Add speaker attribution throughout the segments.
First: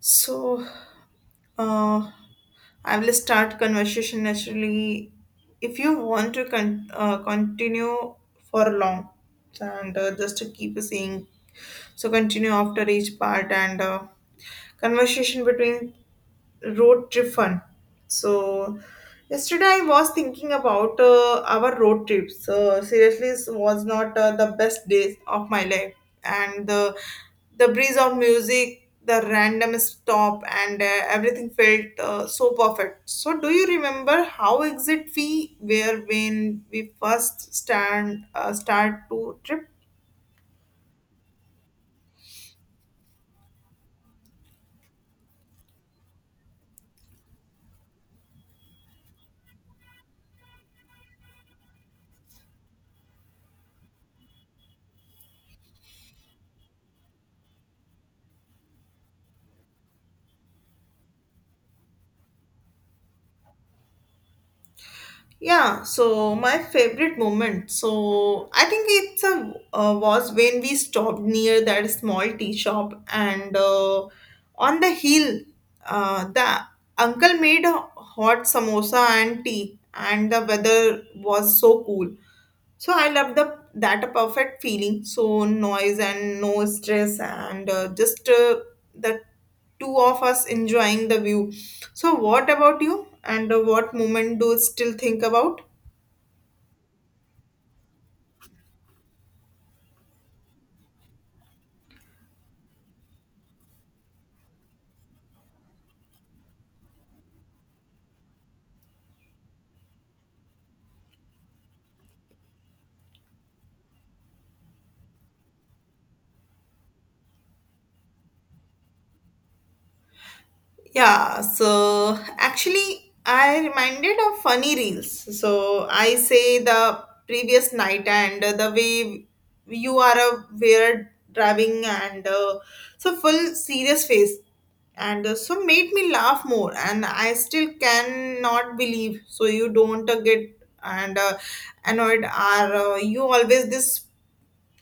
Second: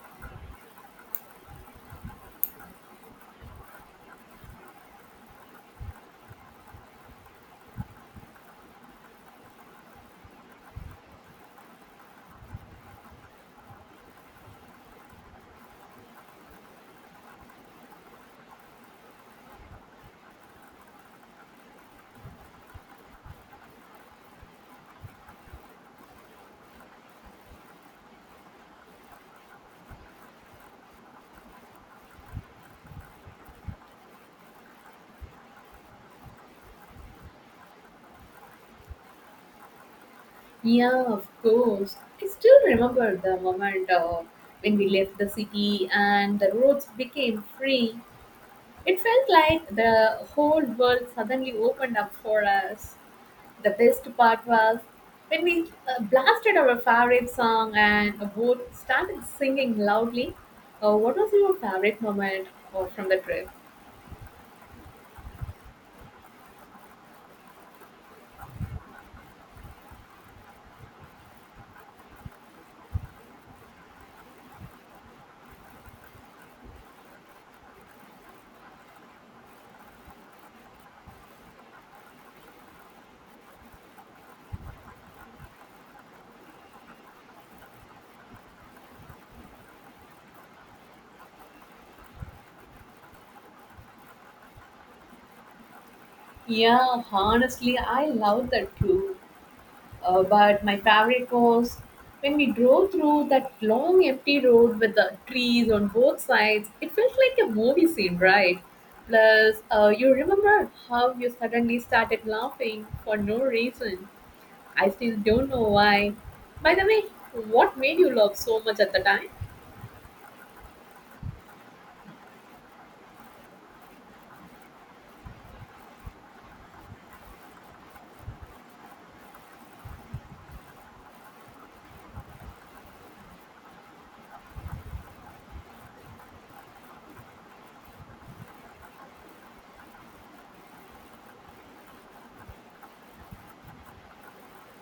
Speaker 1: So, uh, I will start conversation naturally. If you want to continue for long, and just to keep saying, so continue after each part, and conversation between road trip fun. So yesterday I was thinking about our road trips. So seriously, it was not the best days of my life, and the breeze of music, the random stop, and everything felt so perfect. So do you remember how exit we were when we first stand start to trip?
Speaker 2: Yeah, of course. I still remember the moment when we left the city and the roads became free. It felt like the whole world suddenly opened up for us. The best part was when we blasted our favorite song and both started singing loudly. What was your favorite moment from the trip?
Speaker 1: Yeah, so my favorite moment. So I think it's a was when we stopped near that small tea shop, and on the hill, the uncle made a hot samosa and tea, and the weather was so cool. So I love the that perfect feeling. So noise and no stress and just the two of us enjoying the view. So what about you? And What moment do you still think about?
Speaker 2: Yeah, honestly, I love that too. But my favorite was when we drove through that long empty road with the trees on both sides. It felt like a movie scene, right? Plus, you remember how you suddenly started laughing for no reason. I still don't know why. By the way, what made you laugh so much at the time?
Speaker 1: Yeah, so actually, I reminded of funny reels. So I say the previous night and the way you are a weird driving and so full serious face and so made me laugh more and I still cannot believe so you don't get and annoyed are you always this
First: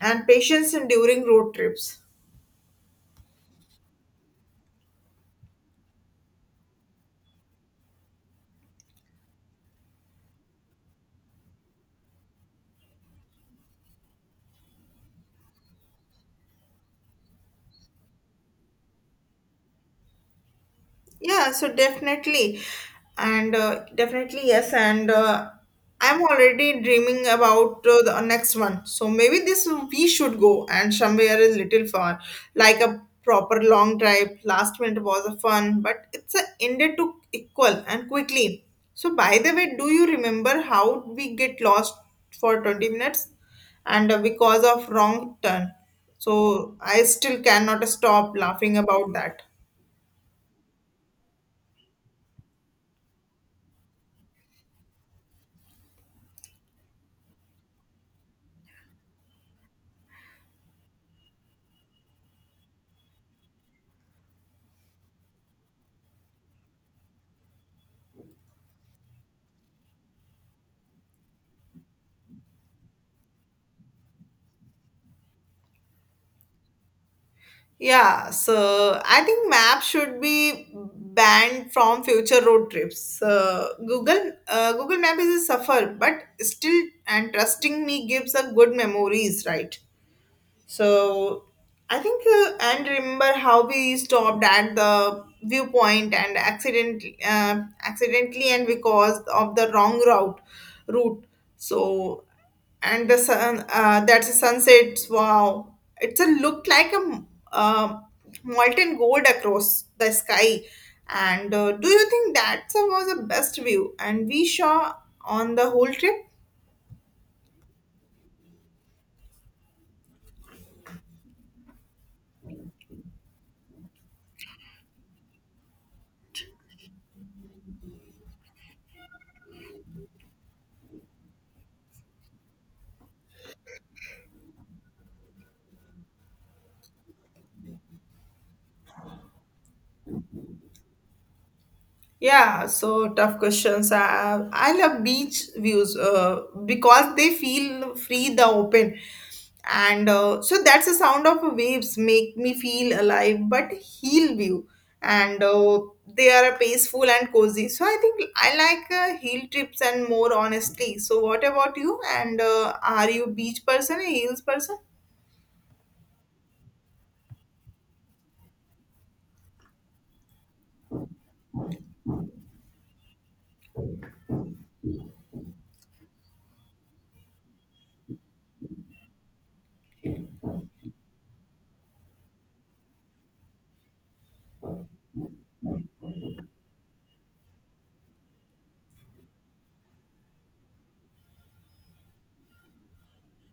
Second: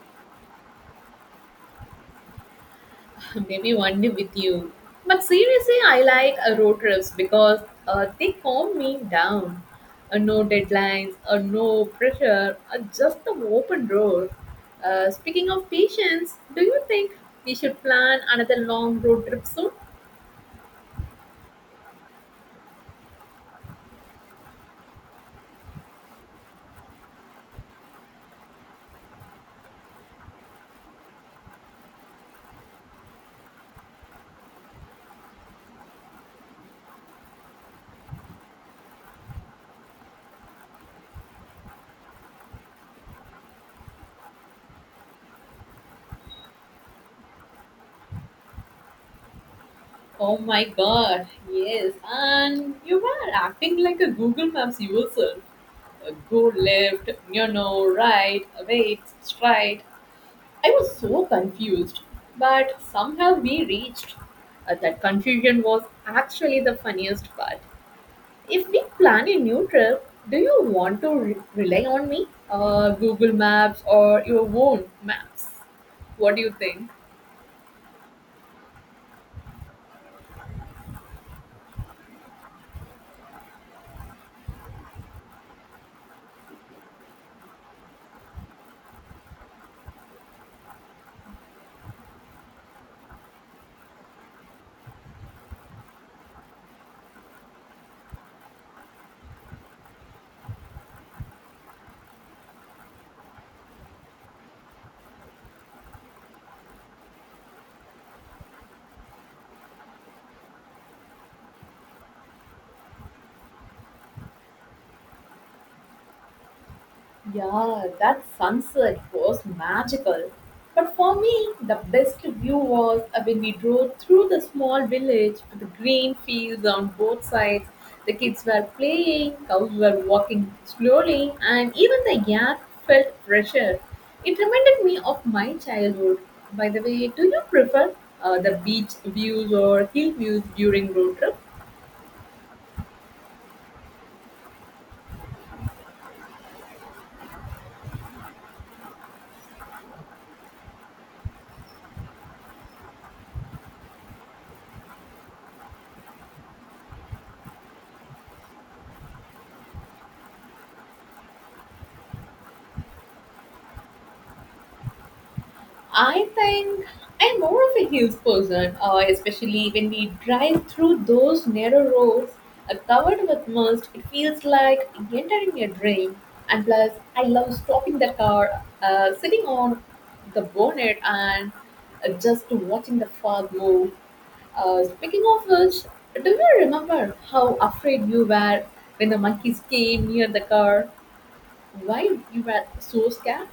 Speaker 1: and patience during road trips.
Speaker 2: Maybe one day with you. But seriously, I like road trips because they calm me down. No deadlines, no pressure, just the open road. Speaking of patience, do you think we should plan another long road trip soon?
Speaker 1: Yeah, so definitely. And Definitely, yes. And I'm already dreaming about the next one. So maybe this we should go and somewhere is little far, like a proper long drive. Last minute was a fun, but it's a ended to equal and quickly. So by the way, do you remember how we get lost for 20 minutes and because of wrong turn? So I still cannot stop laughing about that.
Speaker 2: Oh my god, yes. And you were acting like a Google Maps user. Go left, you know, right, wait, straight. I was so confused, but somehow we reached. That confusion was actually the funniest part. If we plan a new trip, do you want to rely on me, Google Maps, or your own maps? What do you think?
Speaker 1: Yeah, so I think map should be banned from future road trips. Google Map is a suffer, but still and trusting me gives a good memories, right? So I think, and remember how we stopped at the viewpoint and accident, accidentally, and because of the wrong route. So, and the sun, that's a sunset. Wow, it's a look like a uh, molten gold across the sky. And Do you think that was the best view? And we saw on the whole trip.
Speaker 2: Yeah, that sunset was magical. But for me, the best view was when we drove through the small village with the green fields on both sides. The kids were playing, cows were walking slowly, and even the air felt fresher. It reminded me of my childhood. By the way, do you prefer the beach views or hill views during road trips?
Speaker 1: Yeah, so tough questions. I love beach views because they feel free, the open. And So that's the sound of waves make me feel alive, but heal view. And They are peaceful and cozy. So I think I like hill trips and more honestly. So what about you? And Are you beach person, a hills person?
Speaker 2: I think I'm more of a hills person, especially when we drive through those narrow roads covered with mist. It feels like entering a dream. And plus, I love stopping the car, sitting on the bonnet, and just watching the fog move. Speaking of which, do you remember how afraid you were when the monkeys came near the car? Why you were so scared?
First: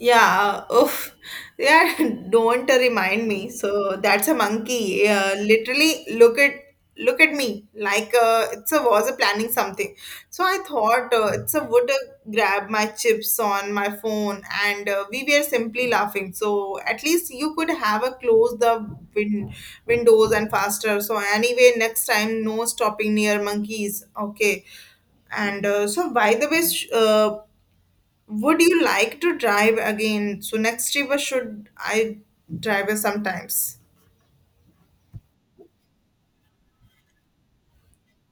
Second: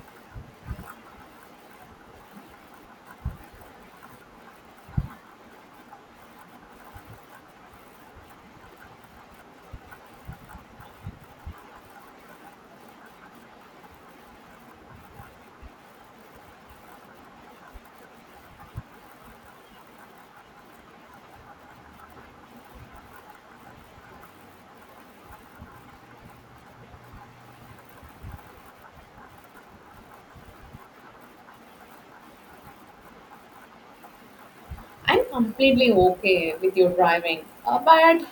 Speaker 1: Yeah, oof. Yeah, don't remind me. So that's a monkey. Literally, look at me like it's a was a planning something. So I thought it's a would grab my chips on my phone, and we were simply laughing. So at least you could have a close the win- windows and faster. So anyway, next time no stopping near monkeys. Okay. And so, by the way, would you like to drive again? So next year should I drive it sometimes?
Speaker 2: I'm completely okay with you driving, but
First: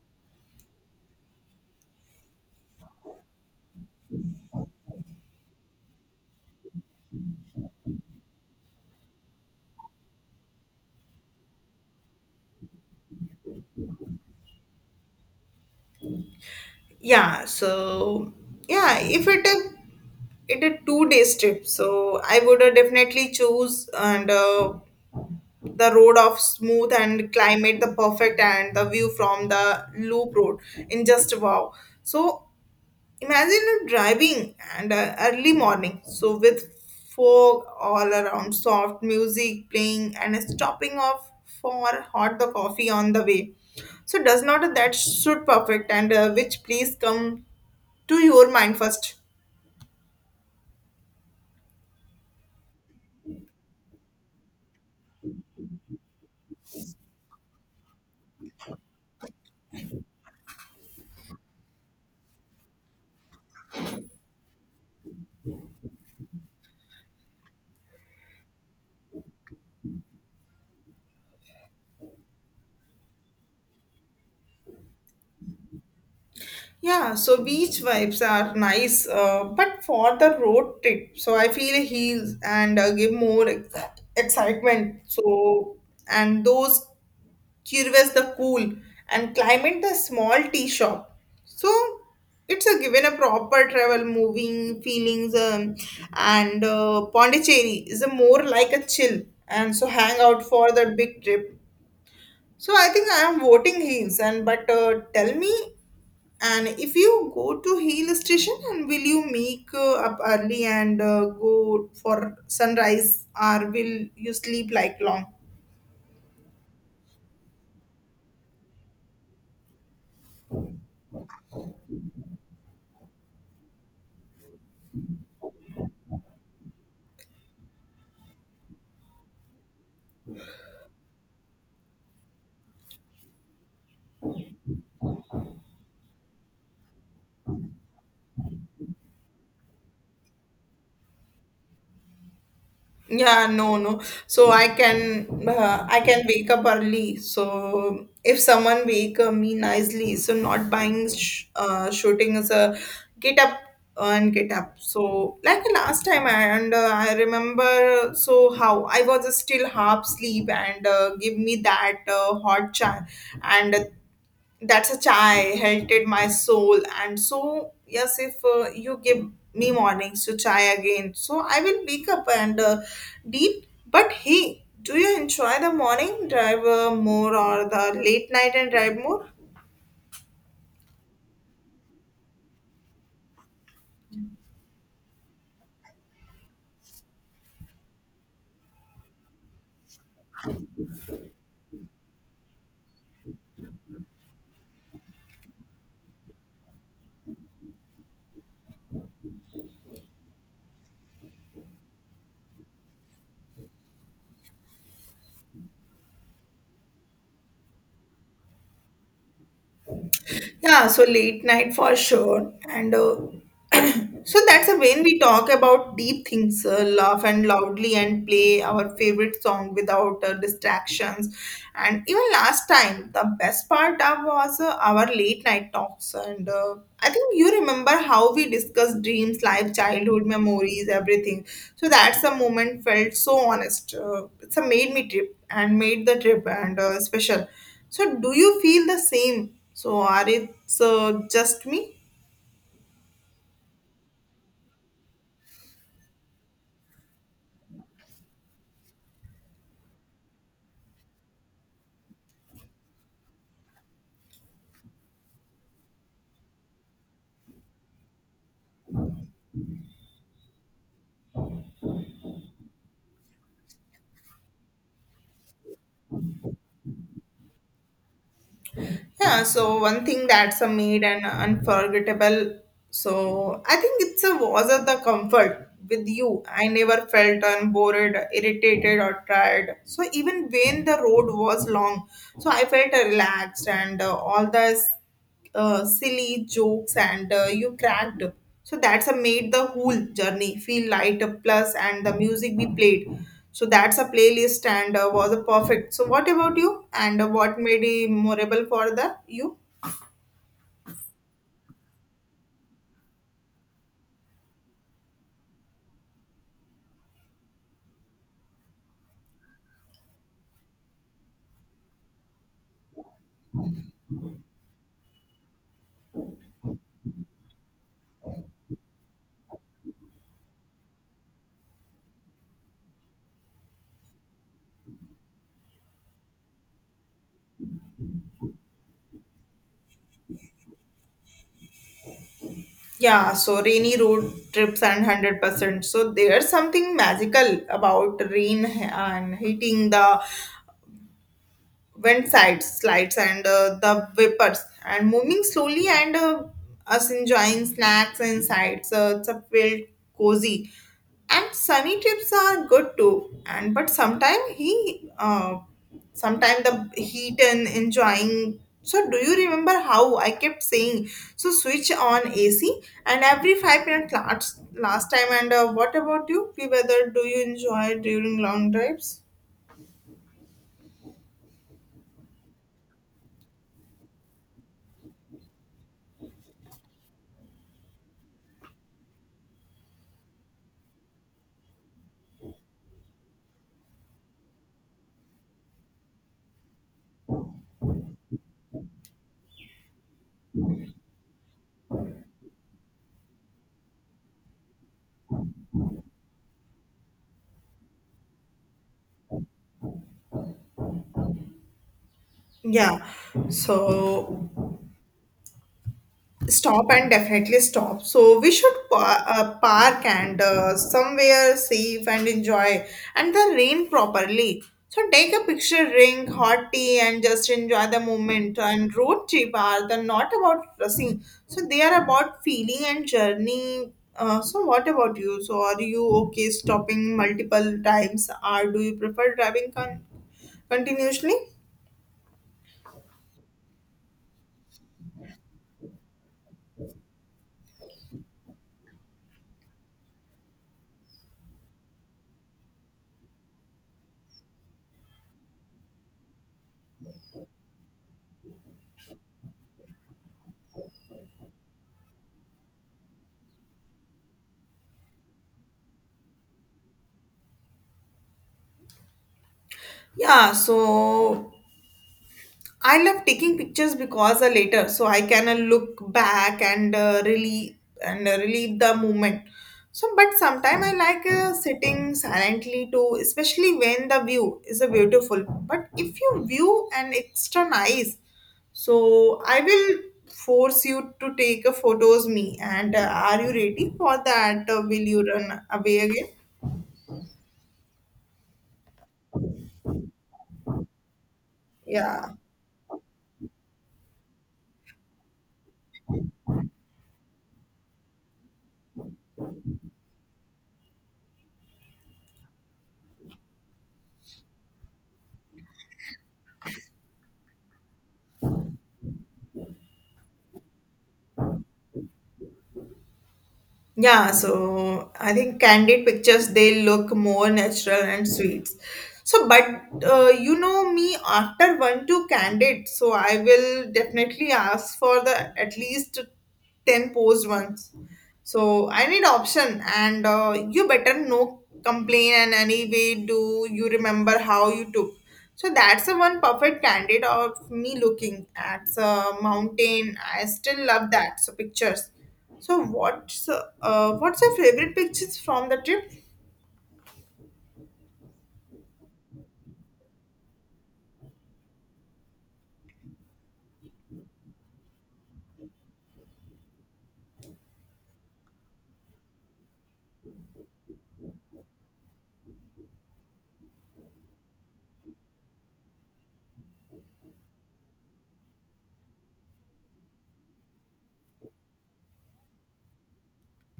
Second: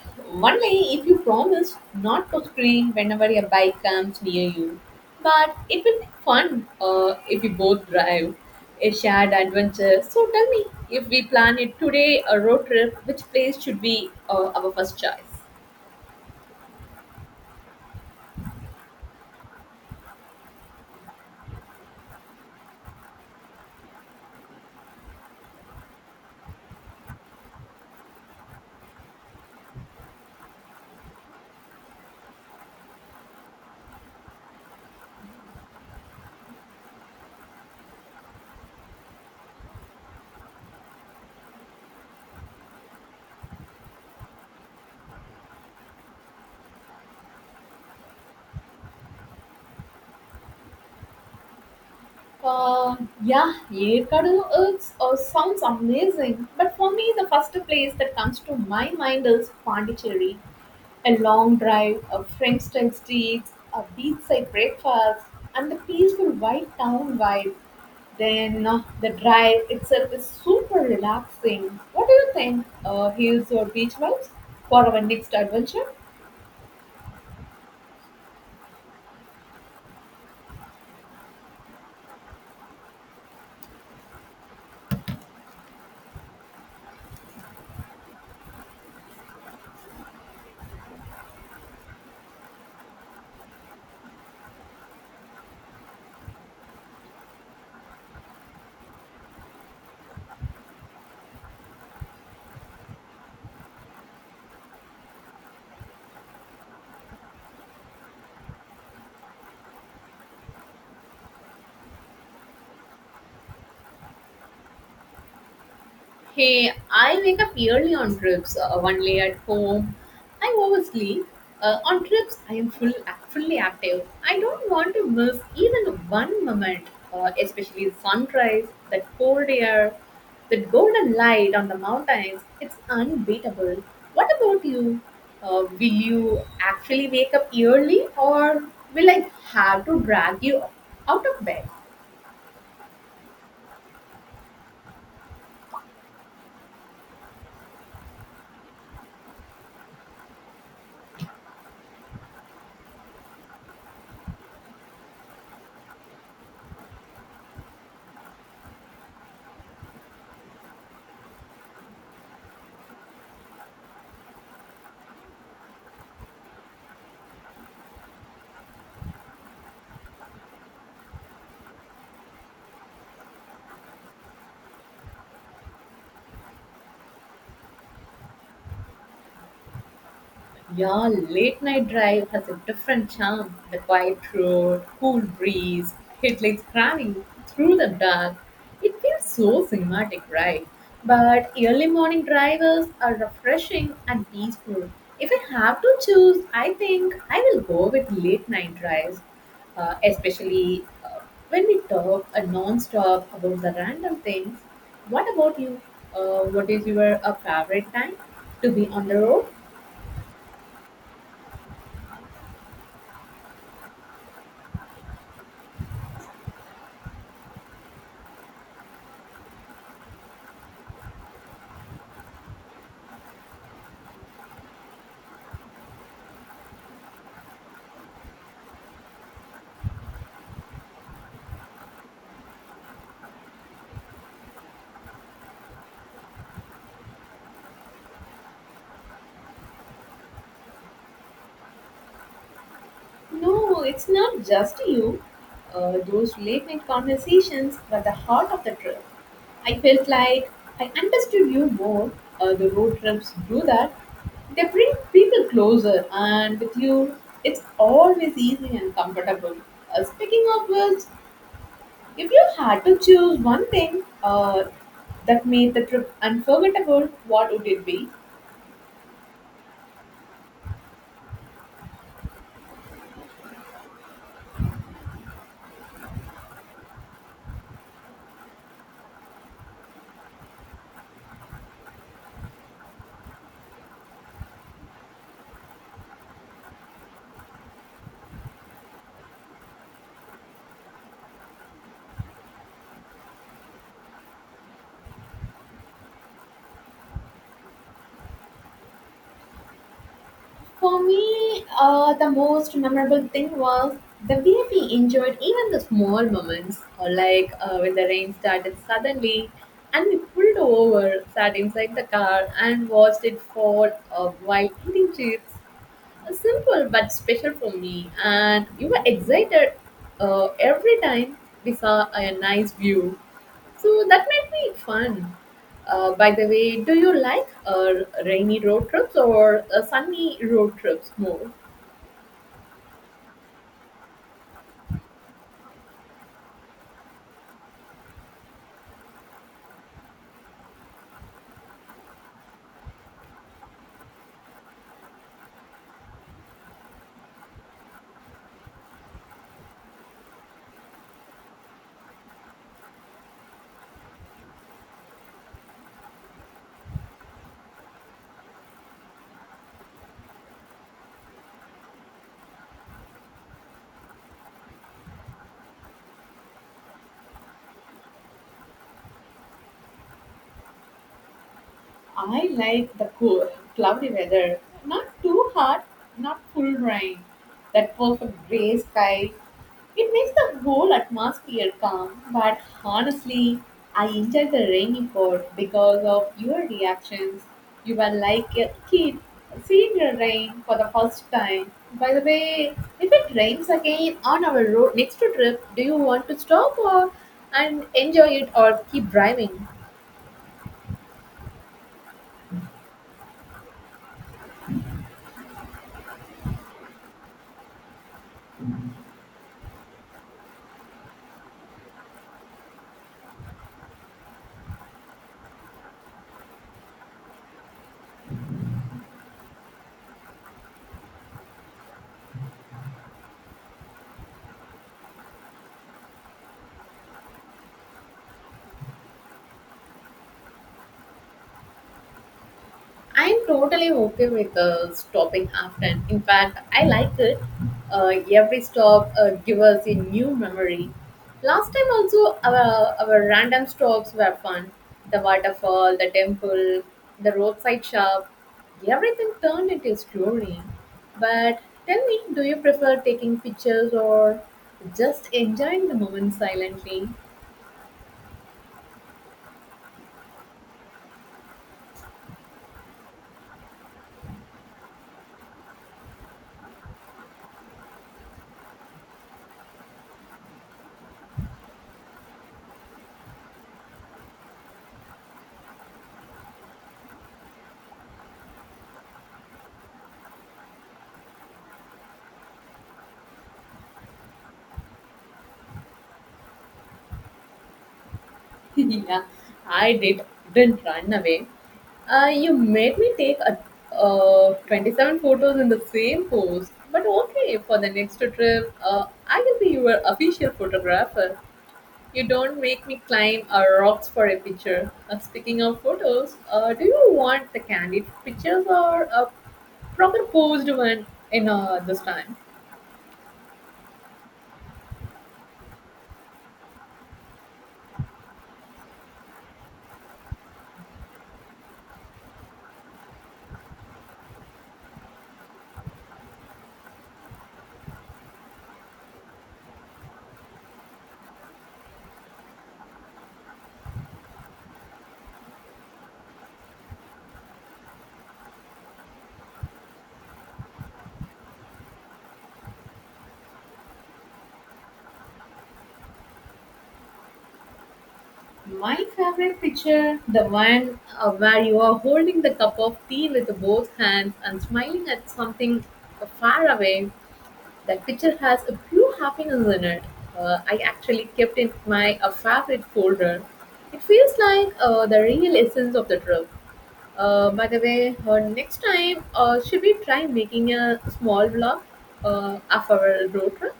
Speaker 2: only if you promise not to scream whenever a bike comes near you. But it will be fun if we both drive a shared adventure. So tell me, if we plan it today, a road trip, which place should be our first choice?
Speaker 1: Yeah, so yeah, if it a 2 days trip, so I would definitely choose and the road of smooth and climate the perfect and the view from the loop road in just wow. So imagine driving and early morning, so with fog all around, soft music playing, and stopping off for hot the coffee on the way. So does not that suit perfect and which please come to your mind first.
Speaker 2: Uh, yeah, Yekadu is, sounds amazing. But for me, the first place that comes to my mind is Pondicherry. A long drive, a French-style streets, a beachside breakfast, and the peaceful white town vibe. Then the drive itself is super relaxing. What do you think, hills or beach vibes for our next adventure?
Speaker 1: Yeah, so beach vibes are nice, but for the road trip, so I feel heels and give more excitement. So and those Curvas the cool, and Climate the small tea shop. So it's a given a proper travel, moving feelings, and Pondicherry is a more like a chill and so hang out for the big trip. So I think I am voting Hills, and but tell me, and if you go to Hill Station, and will you make up early and go for sunrise, or will you sleep like long?
Speaker 2: Hey, I wake up early on trips, one lay at home. I oversleep. On trips, I am fully active. I don't want to miss even one moment, especially sunrise, that cold air, that golden light on the mountains. It's unbeatable. What about you? Will you actually wake up early, or will I have to drag you out of bed?
Speaker 1: Yeah, no, no. So I can wake up early. So if someone wake me nicely, so not buying sh shooting is a get up and get up. So like last time, I remember so how I was still half sleep and give me that hot chai and that's a chai helted my soul and so yes if you give me mornings to chai again so I will wake up and deep but hey do you enjoy the morning drive more or the late night and drive more?
Speaker 2: Yeah, late night drive has a different charm. The quiet road, cool breeze, headlights cramming through the dark. It feels so cinematic, right? But early morning drivers are refreshing and peaceful. If I have to choose, I think I will go with late night drives, especially when we talk non-stop about the random things. What about you? What is your favorite time to be on the road?
Speaker 1: Yeah, so late night for sure. And So that's a when we talk about deep things, laugh and loudly and play our favorite song without distractions. And even last time, the best part of was our late night talks. And I think you remember how we discussed dreams, life, childhood memories, everything. So that's the moment felt so honest. It's a made me trip and made the trip and special. So, do you feel the same? So, are it's just me?
Speaker 2: No, it's not just you. Those late night conversations were the heart of the trip. I felt like I understood you more. The road trips do that. They bring people closer, and with you, it's always easy and comfortable. Speaking of which, if you had to choose one thing that made the trip unforgettable, what would it be?
Speaker 1: Yeah. So, one thing that's a made and unforgettable. So, I think it's a was of the comfort with you. I never felt unbored, irritated, or tired. So, even when the road was long, so I felt relaxed and all the silly jokes and you cracked. So that's a made the whole journey feel lighter plus and the music we played. So that's a playlist and was a perfect. So what about you? And What made it memorable for the you?
Speaker 2: For me, the most memorable thing was the way we enjoyed even the small moments, or like when the rain started suddenly and we pulled over, sat inside the car, and watched it fall while eating chips. Simple but special for me, and you were excited every time we saw a nice view. So that made me fun. By the way, do you like rainy road trips or sunny road trips more?
Speaker 1: Yeah, so rainy road trips and 100%. So there's something magical about rain and hitting the wind sides, slides and the vapors and moving slowly and us enjoying snacks and sides. So it's a felt cozy and sunny trips are good too and but sometimes the heat and enjoying so do you remember how I kept saying so switch on AC and every 5 minutes last time and what about you? Whether do you enjoy during long drives?
Speaker 2: I like the cool, cloudy weather. Not too hot, not full rain. That perfect gray sky. It makes the whole atmosphere calm, but honestly, I enjoy the rainy part because of your reactions. You were like a kid seeing the rain for the first time. By the way, if it rains again on our road next trip, do you want to stop or and enjoy it or keep driving?
Speaker 1: Yeah, so stop and definitely stop. So we should park and somewhere safe and enjoy and the rain properly. So take a picture, drink hot tea, and just enjoy the moment. And road trip are the not about rushing. So they are about feeling and journey. So what about you? So are you okay stopping multiple times, or do you prefer driving continuously?
Speaker 2: I'm totally okay with stopping often. In fact, I like it. Every stop gives us a new memory. Last time also, our random stops were fun. The waterfall, the temple, the roadside shop, everything turned into a story. But tell me, do you prefer taking pictures or just enjoying the moment silently?
Speaker 1: Yeah, so I love taking pictures because later, so I can look back and really and relieve the moment. So, but sometimes I like sitting silently too, especially when the view is beautiful. But if you view an extra nice, so I will force you to take a photos me. And Are you ready for that? Will you run away again?
Speaker 2: Yeah, I didn't run away.
Speaker 1: Yeah.
Speaker 2: You made me take a, 27 photos in the same pose. But okay, for the next trip, I will be your official photographer. You don't make me climb rocks for a picture. Speaking of photos, do you want the candid pictures or a proper posed one in this time?
Speaker 1: Yeah, so I think candid pictures they look more natural and sweet. So, but you know me after one to candid, so I will definitely ask for the at least ten posed ones. So I need option, and you better no complain and anyway do you remember how you took. So that's the one perfect candid of me looking at a mountain. I still love that. So pictures. So what's your favorite pictures from the trip?
Speaker 2: My favorite picture, the one where you are holding the cup of tea with both hands and smiling at something far away. That picture has a few happiness in it. I actually kept in my a favorite folder. It feels like the real essence of the trip. By the way, next time, should we try making a small vlog of our road trip?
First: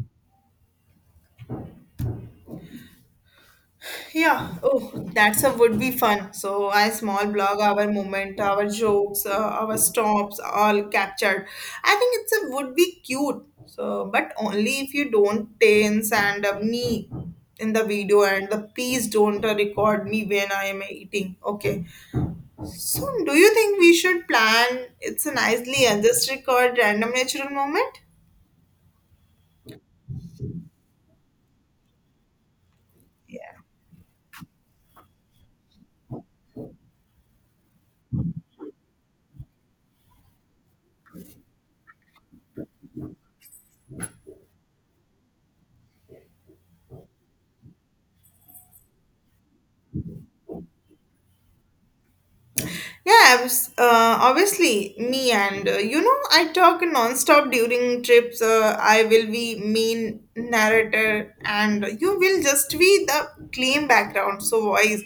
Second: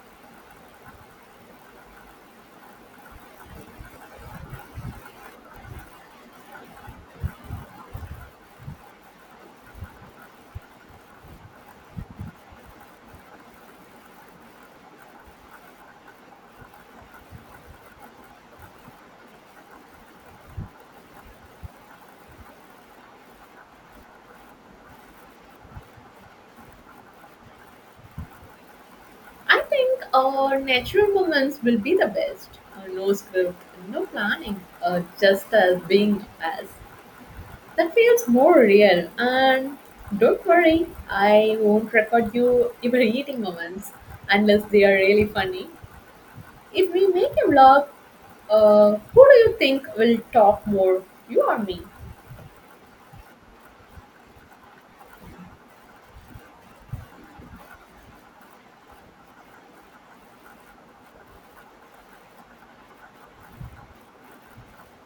Speaker 1: Yeah, oh, that's a would be fun. So I small blog, our moment, our jokes, our stops, all captured. I think it's a would be cute. So, but only if you don't tense and me in the video and the please don't record me when I am eating. Okay. So do you think we should plan? It's a nicely and just record random natural moment.
Speaker 2: I think natural moments will be the best. No script, no planning, just as being as. That feels more real. And don't worry, I won't record you even eating moments unless they are really funny. If we make a vlog, who do you think will talk more, you or me?
Speaker 1: Yeah, obviously, me and you know, I talk non-stop during trips. I will be main narrator, and you will just be the claim background, so voice.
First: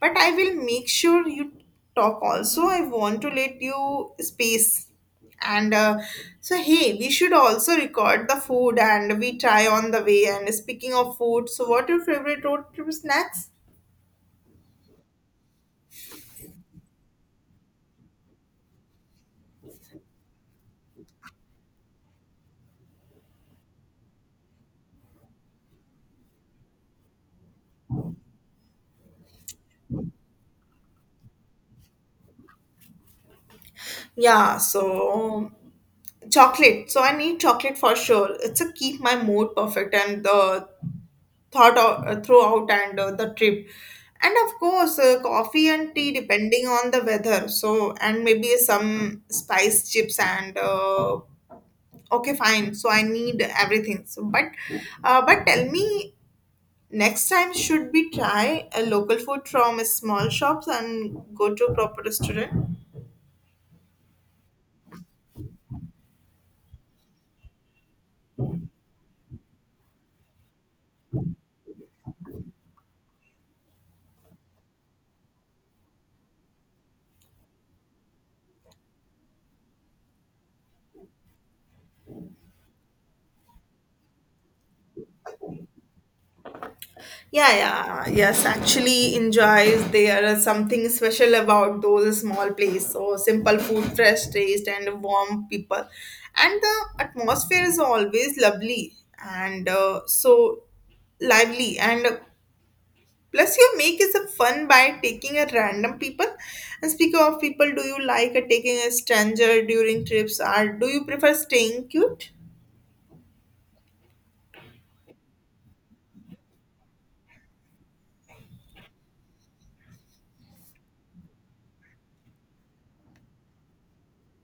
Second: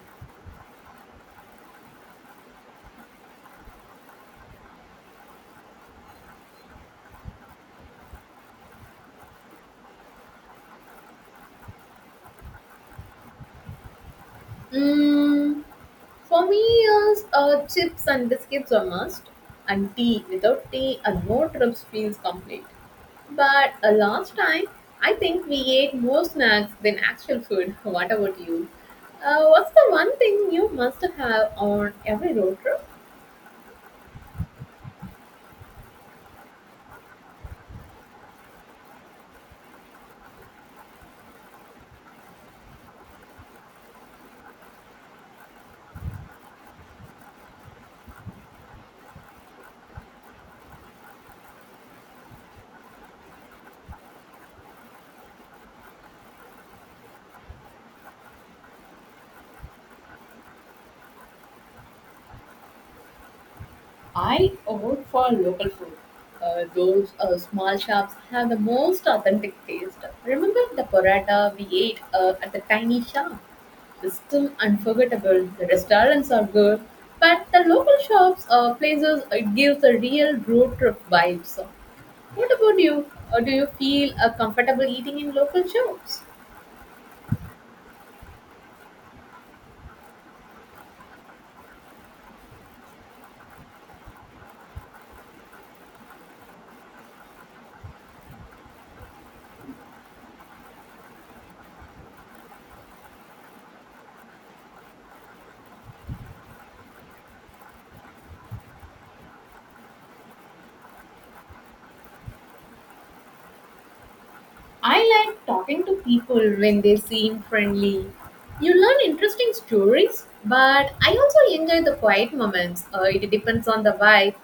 Speaker 1: But I will make sure you talk also. I want to let you space. And so, hey, we should also record the food and we try on the way. And speaking of food, so what your favorite road trip snacks?
Speaker 2: Mm, for me, is chips and biscuits are must, and tea. Without tea, a no trips feels complete. But last time, I think we ate more snacks than actual food. What about you? What's the one thing you must have on every road trip?
Speaker 1: Yeah, so chocolate. So I need chocolate for sure. It's a keep my mood perfect and the thought of, throughout and the trip. And of course, coffee and tea depending on the weather. So and maybe some spice chips and okay, fine. So I need everything. So but tell me, next time should we try a local food from small shops and go to proper restaurant?
Speaker 2: I vote for local food. Those small shops have the most authentic taste. Remember the paratha we ate at the tiny shop? It's still unforgettable. The restaurants are good, but the local shops places it gives a real road trip vibes. What about you? Or do you feel comfortable eating in local shops?
Speaker 1: Yeah, yeah, yes. Actually, enjoys there is something special about those small places. So simple food, fresh taste, and warm people, and the atmosphere is always lovely and so lively. And plus, you make is a fun by taking a random people. And speaking of people, do you like taking a stranger during trips, or do you prefer staying cute?
Speaker 2: I like talking to people when they seem friendly. You learn interesting stories, but I also enjoy the quiet moments. It depends on the vibe.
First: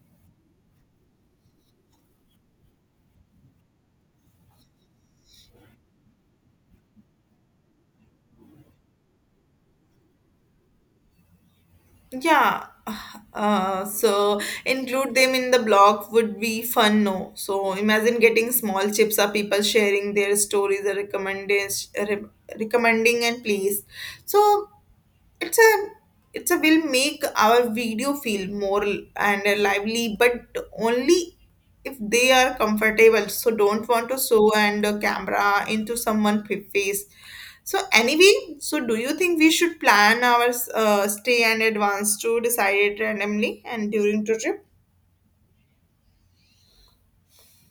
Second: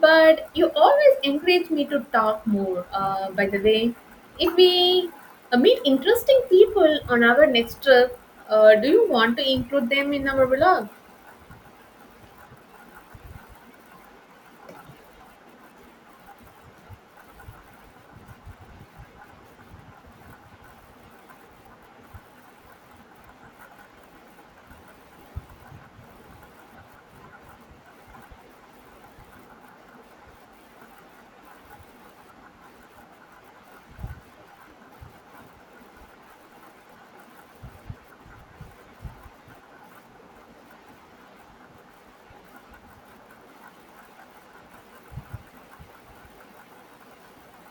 Speaker 2: But you always encourage me to talk more. By the way, if we meet interesting people on our next trip, do you want to include them in our vlog?
Speaker 1: Yeah. So include them in the blog would be fun, no? So imagine getting small chips or people sharing their stories or recommending and please. So it's a it's a will make our video feel more and lively, but only if they are comfortable, so don't want to show and a camera into someone's face. So anyway, so do you think we should plan our stay and advance to decide it randomly and during the trip?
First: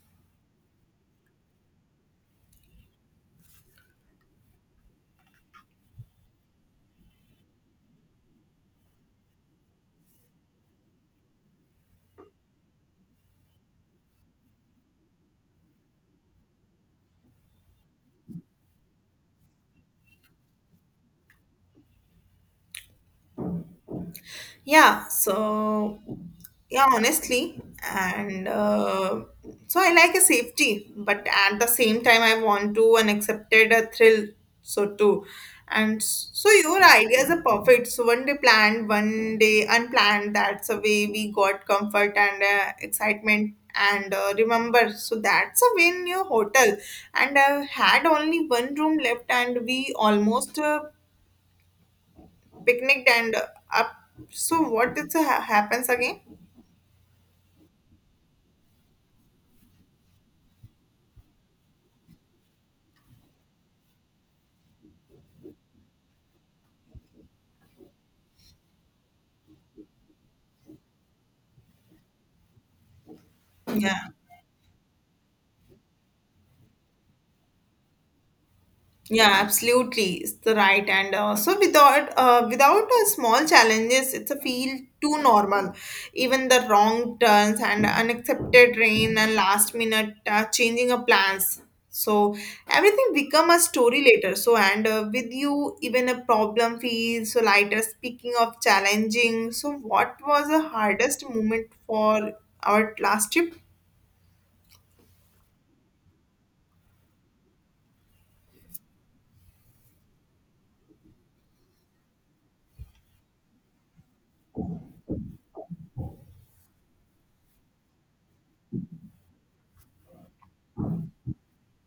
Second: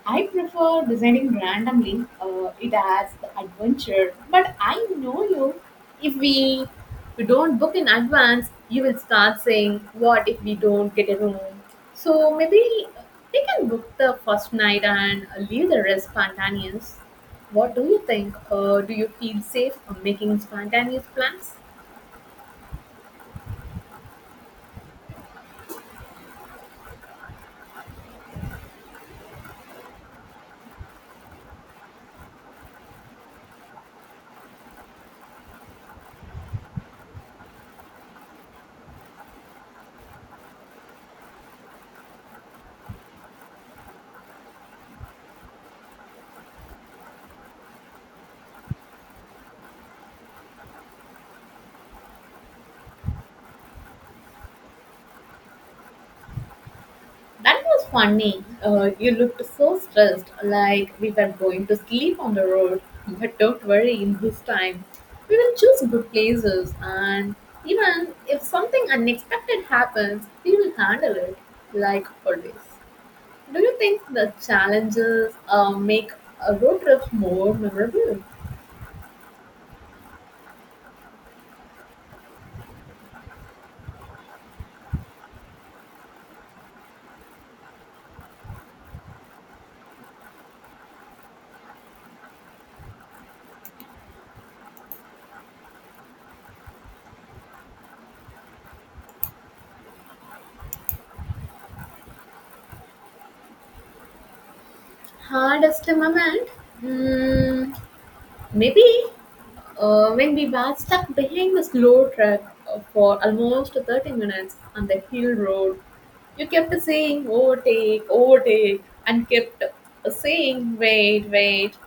Speaker 2: I prefer designing randomly. It adds the adventure. But I know you. If we don't book in advance, you will start saying, "What if we don't get a room?" So maybe we can book the first night and leave the rest spontaneous. What do you think? Do you feel safe making spontaneous plans?
Speaker 1: Yeah, so yeah, honestly, and so I like a safety, but at the same time, I want to and accepted a thrill, so too. So your ideas are perfect. So one day planned, one day unplanned. That's the way we got comfort and excitement. And remember, so that's a win your hotel. And I had only one room left, and we almost picnicked and up. So what did happens again?
Speaker 2: That was funny. You looked so stressed, like we were going to sleep on the road. But don't worry, in this time, we will choose good places, and even if something unexpected happens, we will handle it, like always. Do you think
Speaker 1: Yeah,
Speaker 2: the challenges make a road trip more memorable?
Speaker 1: yeah, absolutely, it's the right. And so without small challenges, it's a feel too normal. Even the wrong turns and unaccepted rain and last minute changing of plans. So everything become a story later. So and with you, even a problem feels so lighter. Speaking of challenging, so what was the hardest moment for our last trip?
Speaker 2: Hardest moment? Hmm, maybe when we were stuck behind the slow truck for almost 30 minutes on the hill road, you kept saying overtake, overtake, and kept saying wait, wait.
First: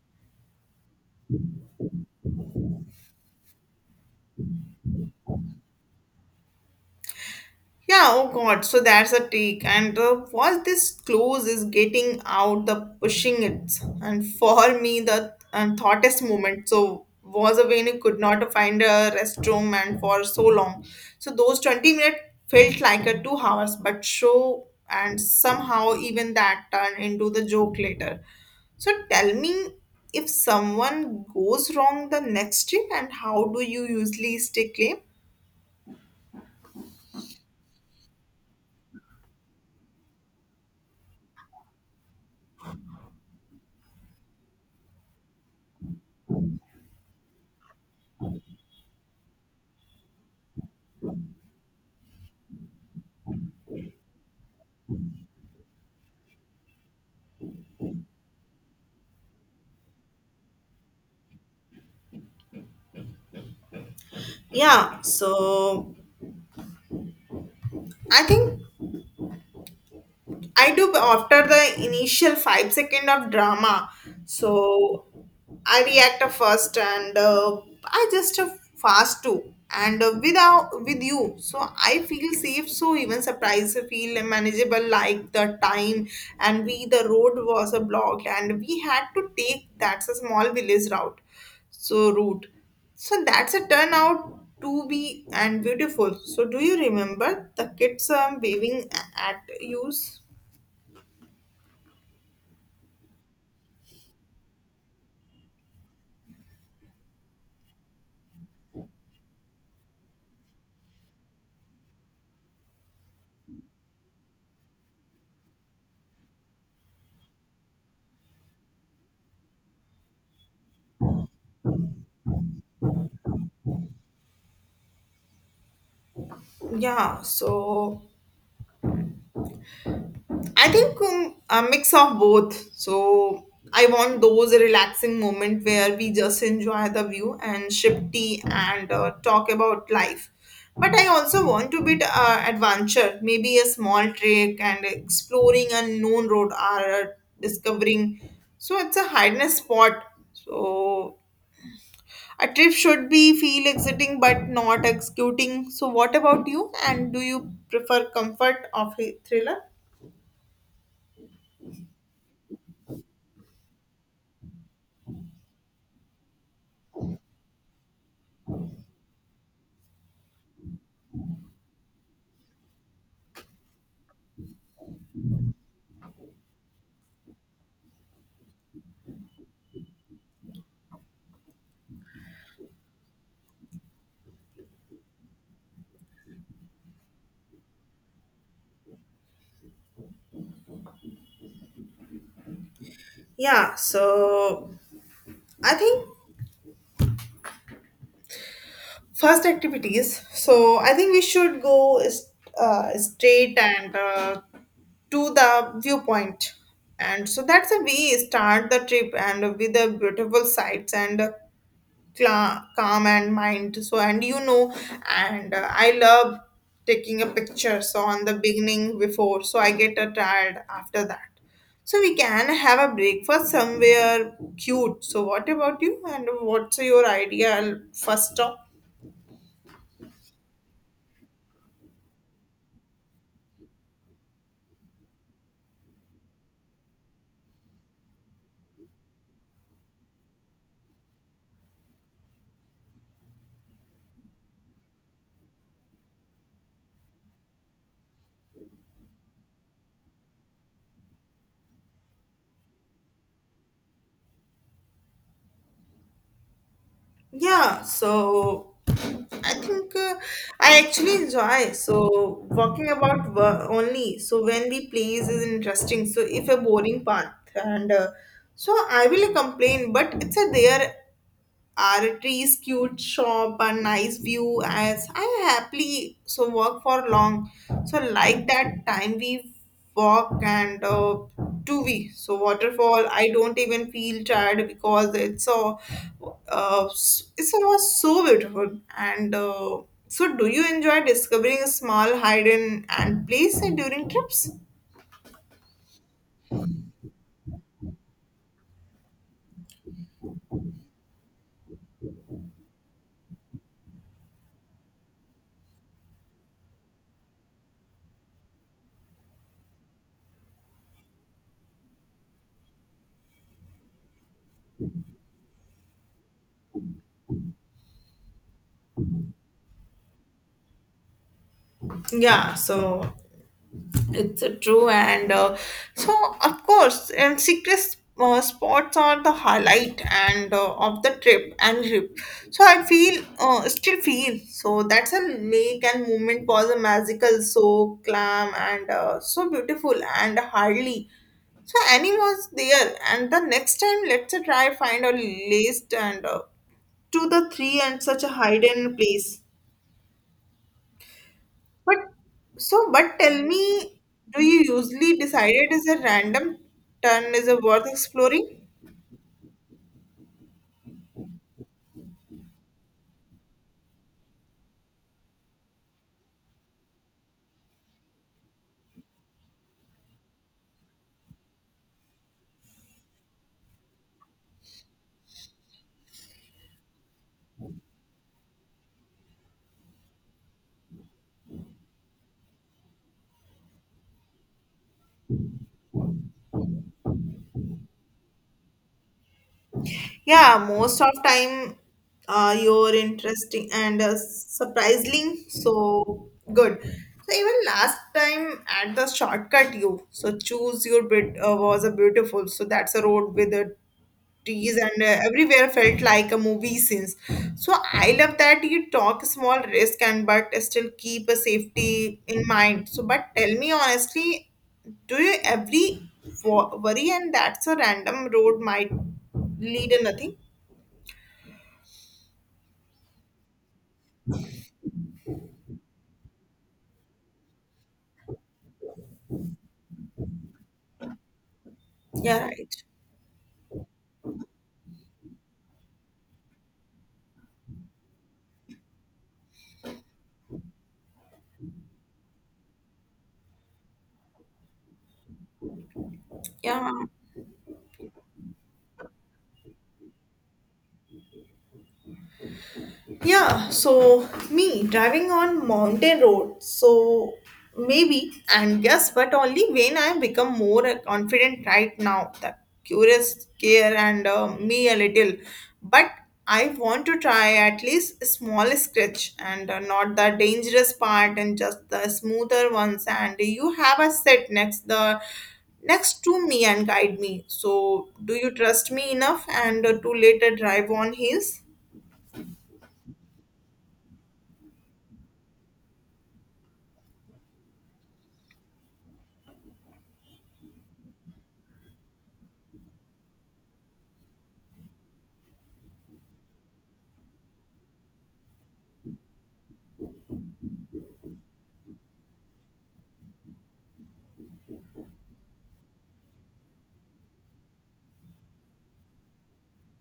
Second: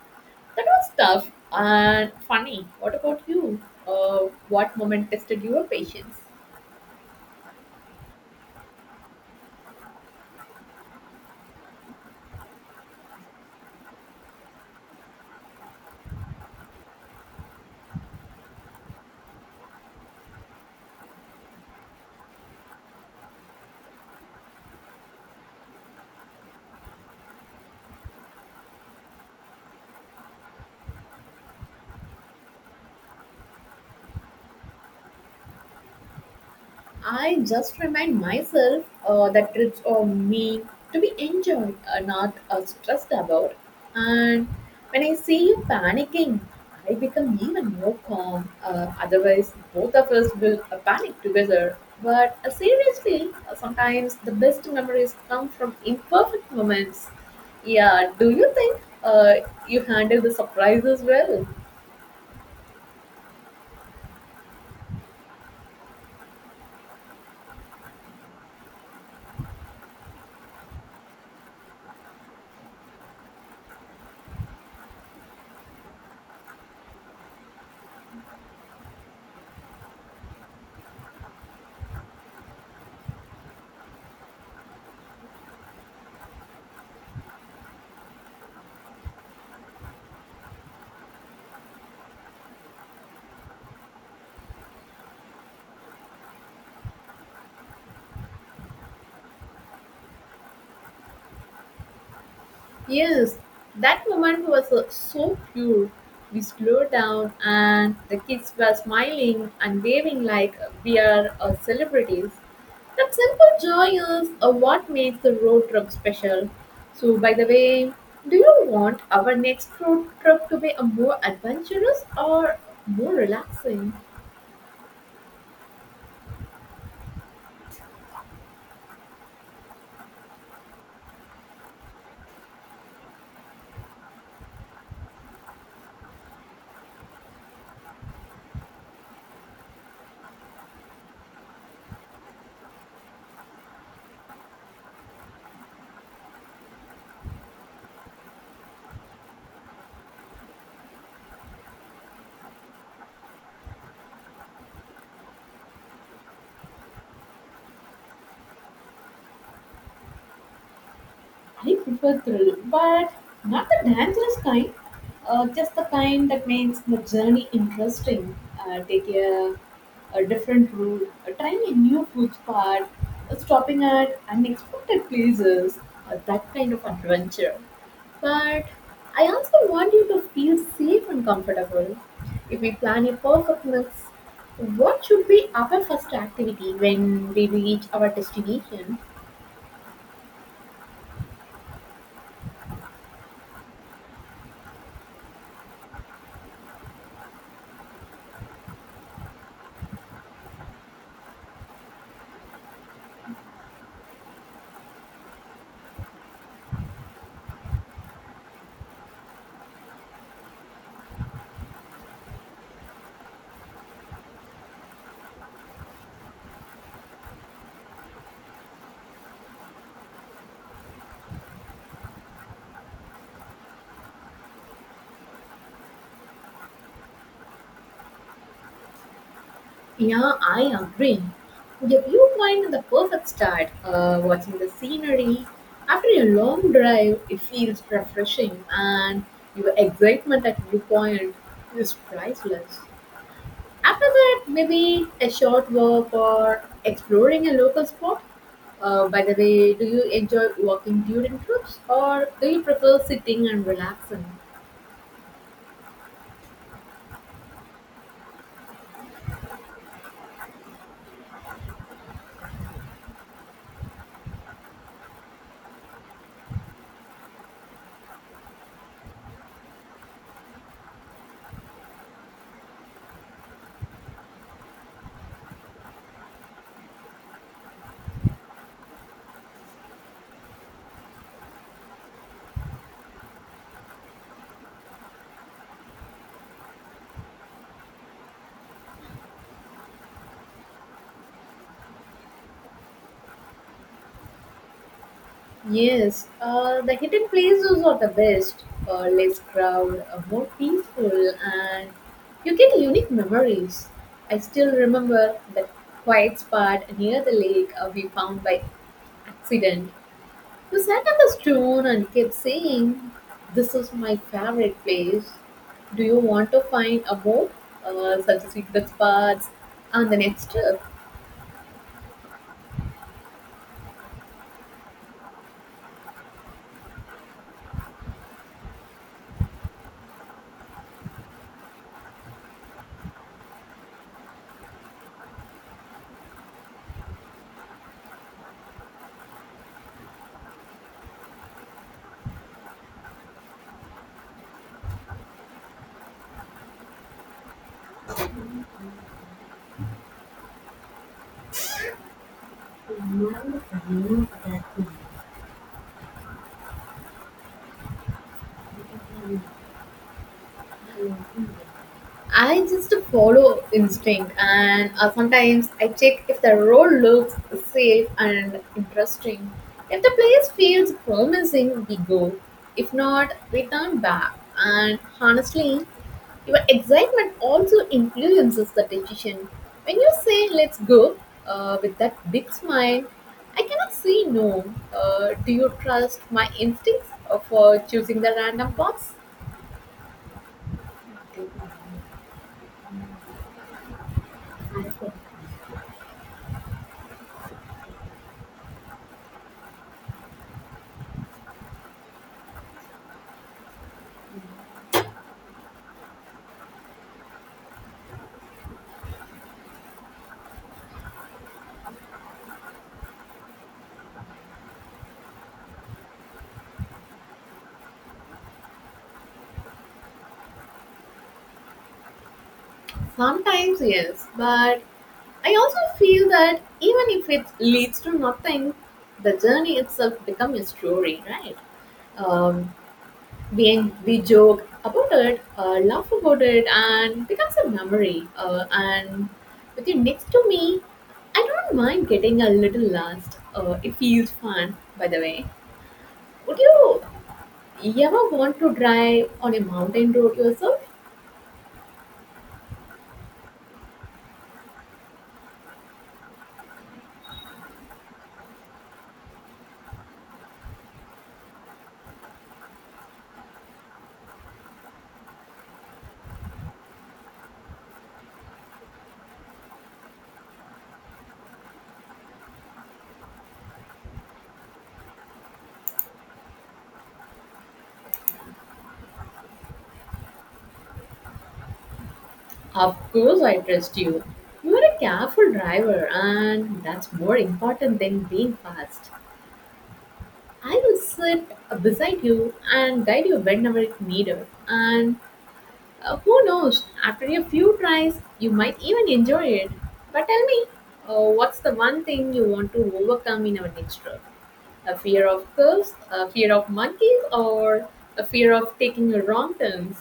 Speaker 2: That was tough and funny. What about you? What moment tested your patience?
Speaker 1: Yeah, oh god, so that's a take. And was this close is getting out the pushing it. And for me, the thoughtest moment. So was a when I could not find a restroom and for so long. So those 20 minutes felt like a 2 hours, but show and somehow even that turned into the joke later. So tell me if someone goes wrong the next trip and how do you usually stay clean?
Speaker 2: I just remind myself that trips are meant to be enjoyed, not stressed about. And when I see you panicking, I become even more calm. Otherwise, both of us will panic together. But seriously, sometimes the best memories come from imperfect moments. Yeah, do you think you handle the surprises well?
Speaker 1: Yeah, so I think I do after the initial 5 second of drama. So I react first and I just fast too. And without with you, so I feel safe. So even surprise feel manageable. Like the time and we the road was a block and we had to take that's a small village route. So route. So that's a turn out to be and beautiful. So do you remember the kids waving at you?
Speaker 2: Yes, that moment was so pure. We slowed down, and the kids were smiling and waving like we are celebrities. That simple joy is what makes the road trip special. So, by the way, do you want our next road trip to be a more adventurous or more relaxing?
Speaker 1: Yeah, so I think a mix of both. So I want those relaxing moment where we just enjoy the view and sip tea and talk about life. But I also want to bit adventure, maybe a small trek and exploring unknown road or uh, discovering. So it's a hidden spot. So a trip should be feel exiting but not executing. So what about you? And do you prefer comfort of a thriller?
Speaker 2: I prefer thrill, but not the dangerous kind. Just the kind that makes the journey interesting. Take a different route, trying a new food spot, stopping at unexpected places. That kind of adventure. But I also want you to feel safe and comfortable. If we plan a perfect mix, what should be our first activity when we reach our destination?
Speaker 1: Yeah, so I think first activities. So I think we should go straight and to the viewpoint. And so that's the way we start the trip and with the beautiful sights and calm and mind, so and you know and I love taking a picture so on the beginning before so I get tired after that, so we can have a breakfast somewhere cute. So what about you, and what's your ideal first stop?
Speaker 2: Yeah, I agree. The viewpoint is the perfect start. Watching the scenery after a long drive, it feels refreshing, and your excitement at viewpoint is priceless. After that, maybe a short walk or exploring a local spot. By the way, do you enjoy walking during trips, or do you prefer sitting and relaxing?
Speaker 1: Yeah, so I think I actually enjoy so walking about only. So when we plays is interesting. So if a boring path and so I will complain, but it's a there our trees, cute shop, a nice view as I happily so work for long. So like that time we walk and two we so waterfall. I don't even feel tired because it was so beautiful and. So, do you enjoy discovering small hidden and place during trips?
Speaker 2: Yes, the hidden places are the best. Less crowd, more peaceful, and you get unique memories. I still remember that quiet spot near the lake we found by accident. We sat on the stone and kept saying, "This is my favorite place. Do you want to find a more? Suggested the spots on the next trip."
Speaker 1: Yeah, so it's true, and so of course, and secret spots are the highlight and of the trip. So I feel, still feel, so that's a lake and movement was a magical, so calm and so beautiful and hardly. So Annie was there, and the next time let's try find a list and to the three and such a hidden place. But so, but tell me, do you usually decide it is a random turn is a worth exploring?
Speaker 2: I just follow instinct, and sometimes I check if the road looks safe and interesting. If the place feels promising, we go. If not, we turn back. And honestly, your excitement also influences the decision. When you say "let's go" with that big smile, I cannot say no. Do you trust my instincts for choosing the random box?
Speaker 1: Yeah, most of time, you're interesting and surprising. So good. So even last time at the shortcut, you so choose your bit was a beautiful. So that's a road with a trees and everywhere felt like a movie scenes. So I love that you talk small risk and but still keep a safety in mind. So but tell me honestly, do you every worry and that's a random road might lead to nothing.
Speaker 2: Sometimes, yes, but I also feel that even if it leads to nothing, the journey itself becomes a story, right?
Speaker 1: Yeah,
Speaker 2: Um,
Speaker 1: right.
Speaker 2: we joke about it, laugh about it, and becomes a memory. And with you next to me, I don't mind getting a little lost. It feels fun, by the way. Would
Speaker 1: Yeah.
Speaker 2: you ever want to drive on a mountain road yourself?
Speaker 1: Yeah, so me driving on mountain road. So maybe and yes, but only when I become more confident right now. The curious care and me a little, but I want to try at least a small scratch and not the dangerous part and just the smoother ones. And you have a set next to me and guide me. So do you trust me enough and to later drive on his?
Speaker 2: Of course, I trust you. You are a careful driver, and that's more important than being fast. I will sit beside you and guide you whenever it's needed. And who knows, after a few tries, you might even enjoy it. But tell me, what's the one thing you want to overcome in our next trip? A fear of curves, a fear of monkeys, or a fear of taking a wrong turn?